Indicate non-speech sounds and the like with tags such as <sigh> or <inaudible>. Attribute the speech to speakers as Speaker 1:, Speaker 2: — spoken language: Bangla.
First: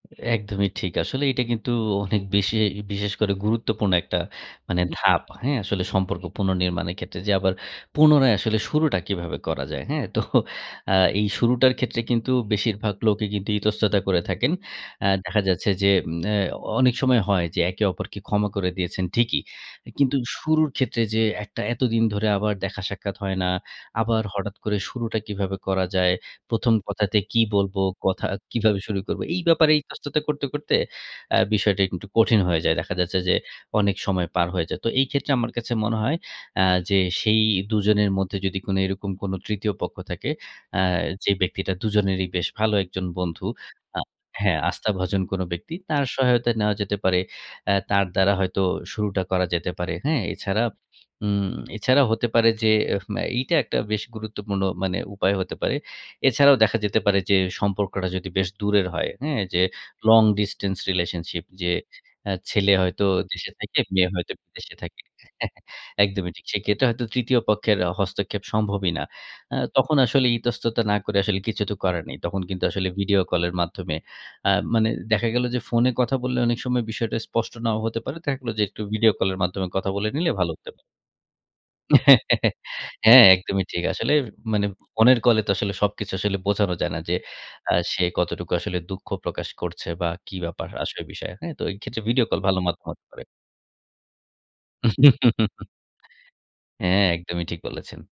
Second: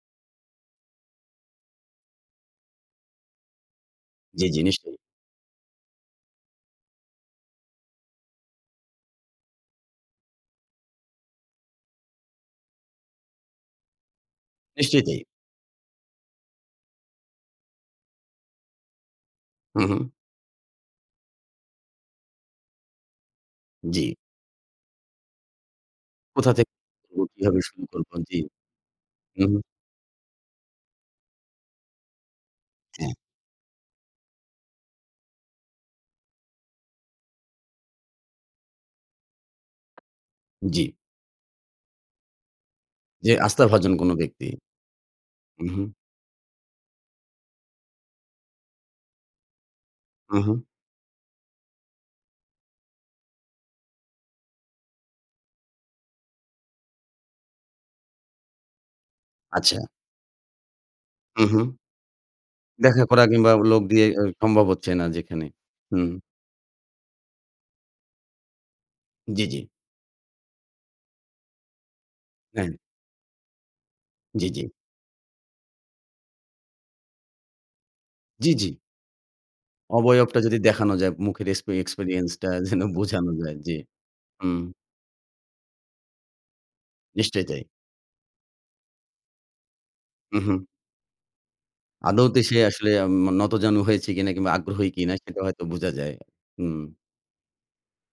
Speaker 1: একদমই ঠিক। আসলে এটা কিন্তু অনেক বেশি বিশেষ করে গুরুত্বপূর্ণ একটা
Speaker 2: জি, জি
Speaker 1: মানে
Speaker 2: নিশ্চয়ই।
Speaker 1: ধাপ, হ্যাঁ? আসলে সম্পর্ক পুনর্নির্মাণের ক্ষেত্রে যে, আবার পুনরায় আসলে শুরুটা কীভাবে করা যায়, হ্যাঁ? তো আ এই শুরুটার ক্ষেত্রে কিন্তু বেশিরভাগ লোকই কিন্তু ইতস্ততা করে থাকেন।
Speaker 2: নিশ্চয়ই
Speaker 1: অ্যা
Speaker 2: তাই।
Speaker 1: দেখা যাচ্ছে যে, উম অ্যা অনেক সময় হয় যে একে অপরকে ক্ষমা করে দিয়েছেন ঠিকই।
Speaker 2: হু,
Speaker 1: এ
Speaker 2: হু।
Speaker 1: কিন্তু শুরুর ক্ষেত্রে যেয়ে একটা এতদিন ধরে আবার দেখা সাক্ষাৎ হয় না,
Speaker 2: জি।
Speaker 1: আবার হঠাৎ করে শুরুটা কীভাবে করা যায়?
Speaker 2: কোথা থেকে
Speaker 1: প্রথম কথাতে
Speaker 2: করব
Speaker 1: কী
Speaker 2: কিভাবে
Speaker 1: বলবো,
Speaker 2: শুরু করব?
Speaker 1: কথা
Speaker 2: জি,
Speaker 1: কিভাবে শুরু করবো? এই
Speaker 2: উহুম।
Speaker 1: ব্যাপারে ইতস্ততা করতে করতে অ্যা বিষয়টা একটু কঠিন হয়ে যায়। দেখা
Speaker 2: হ্যাঁ।
Speaker 1: যাচ্ছে যে অনেক সময় পার হয়ে যায়। তো এই ক্ষেত্রে আমার কাছে মনে হয় অ্যা যে সেই দুজনের মধ্যে যদি কোনো এরকম কোন তৃতীয় পক্ষ থাকে, আ
Speaker 2: জি।
Speaker 1: যে ব্যক্তিটা দুজনেরই বেশ ভালো একজন
Speaker 2: যে
Speaker 1: বন্ধু।
Speaker 2: আস্থাভাজন
Speaker 1: আ
Speaker 2: কোন ব্যক্তি।
Speaker 1: হ্যাঁ আস্থাভাজন কোন
Speaker 2: উ
Speaker 1: ব্যক্তি,
Speaker 2: হু।
Speaker 1: তার সহায়তা নেওয়া যেতে পারে। অ্যা তার দ্বারা হয়তো শুরুটা করা যেতে পারে, হ্যাঁ?
Speaker 2: হু, হু।
Speaker 1: এছাড়া উম এছাড়াও হতে পারে যে এহ ম এইটা একটা বেশ গুরুত্বপূর্ণ মানে উপায় হতে পারে। এছাড়াও দেখা যেতে পারে যে সম্পর্কটা যদি বেশ দূরের হয়, হ্যাঁ, যে
Speaker 2: আচ্ছা।
Speaker 1: long distance relationship।
Speaker 2: হু, হু।
Speaker 1: যে অ্যা ছেলে
Speaker 2: দেখা
Speaker 1: হয়তো
Speaker 2: করা
Speaker 1: দেশে
Speaker 2: কিংবা
Speaker 1: থাকে
Speaker 2: লোক দিয়ে
Speaker 1: মেয়ে
Speaker 2: এ
Speaker 1: হয়তো
Speaker 2: সম্ভব
Speaker 1: বিদেশে
Speaker 2: হচ্ছে
Speaker 1: থাকে।
Speaker 2: না যেখানে।
Speaker 1: হ্যাঁ।
Speaker 2: হুম।
Speaker 1: একদমই ঠিক। সেক্ষেত্রে হয়তো তৃতীয় পক্ষের হস্তক্ষেপ সম্ভবই না।
Speaker 2: জি,
Speaker 1: আ
Speaker 2: জি।
Speaker 1: তখন আসলে ইতস্ততা না করে আসলে কিছু তো করার নেই। তখন কিন্তু
Speaker 2: হ্যাঁ।
Speaker 1: আসলে ভিডিও কলের মাধ্যমে
Speaker 2: জি,
Speaker 1: আ
Speaker 2: জি।
Speaker 1: মানে দেখা গেল যে ফোনে কথা বললে অনেক সময় বিষয়টা স্পষ্ট নাও হতে পারে। দেখা গেল
Speaker 2: জি,
Speaker 1: যে
Speaker 2: জি।
Speaker 1: একটু ভিডিও কল এর মাধ্যমে কথা বলে নিলে
Speaker 2: অবয়বটা
Speaker 1: ভালো
Speaker 2: যদি
Speaker 1: হতে পারে।
Speaker 2: দেখানো যায় মুখের এক্সপে এক্সপেরিয়েন্স টা
Speaker 1: <laughs>
Speaker 2: যেন
Speaker 1: হ্যাঁ,
Speaker 2: বোঝানো যায়
Speaker 1: একদমই
Speaker 2: জি।
Speaker 1: ঠিক। আসলে
Speaker 2: হুম।
Speaker 1: মানে ফোনের কলে তো আসলে সবকিছু আসলে বোঝানো যায় না যে।
Speaker 2: নিশ্চয়ই তাই।
Speaker 1: আ সে কতটুকু আসলে দুঃখ প্রকাশ করছে বা কি
Speaker 2: উ হু।
Speaker 1: ব্যাপার আসল বিষয়ে, হ্যাঁ? তো এইক্ষেত্রে ভিডিও কল
Speaker 2: আদৌতে সে
Speaker 1: ভালো মাধ্যম
Speaker 2: আসলে
Speaker 1: হতে পারে।
Speaker 2: উম নতজানু হয়েছে কিনা কিংবা আগ্রহী কিনা সেটা হয়তো
Speaker 1: <laughs>
Speaker 2: বুঝা যায়। হুম।
Speaker 1: হ্যাঁ, একদমই ঠিক বলেছেন।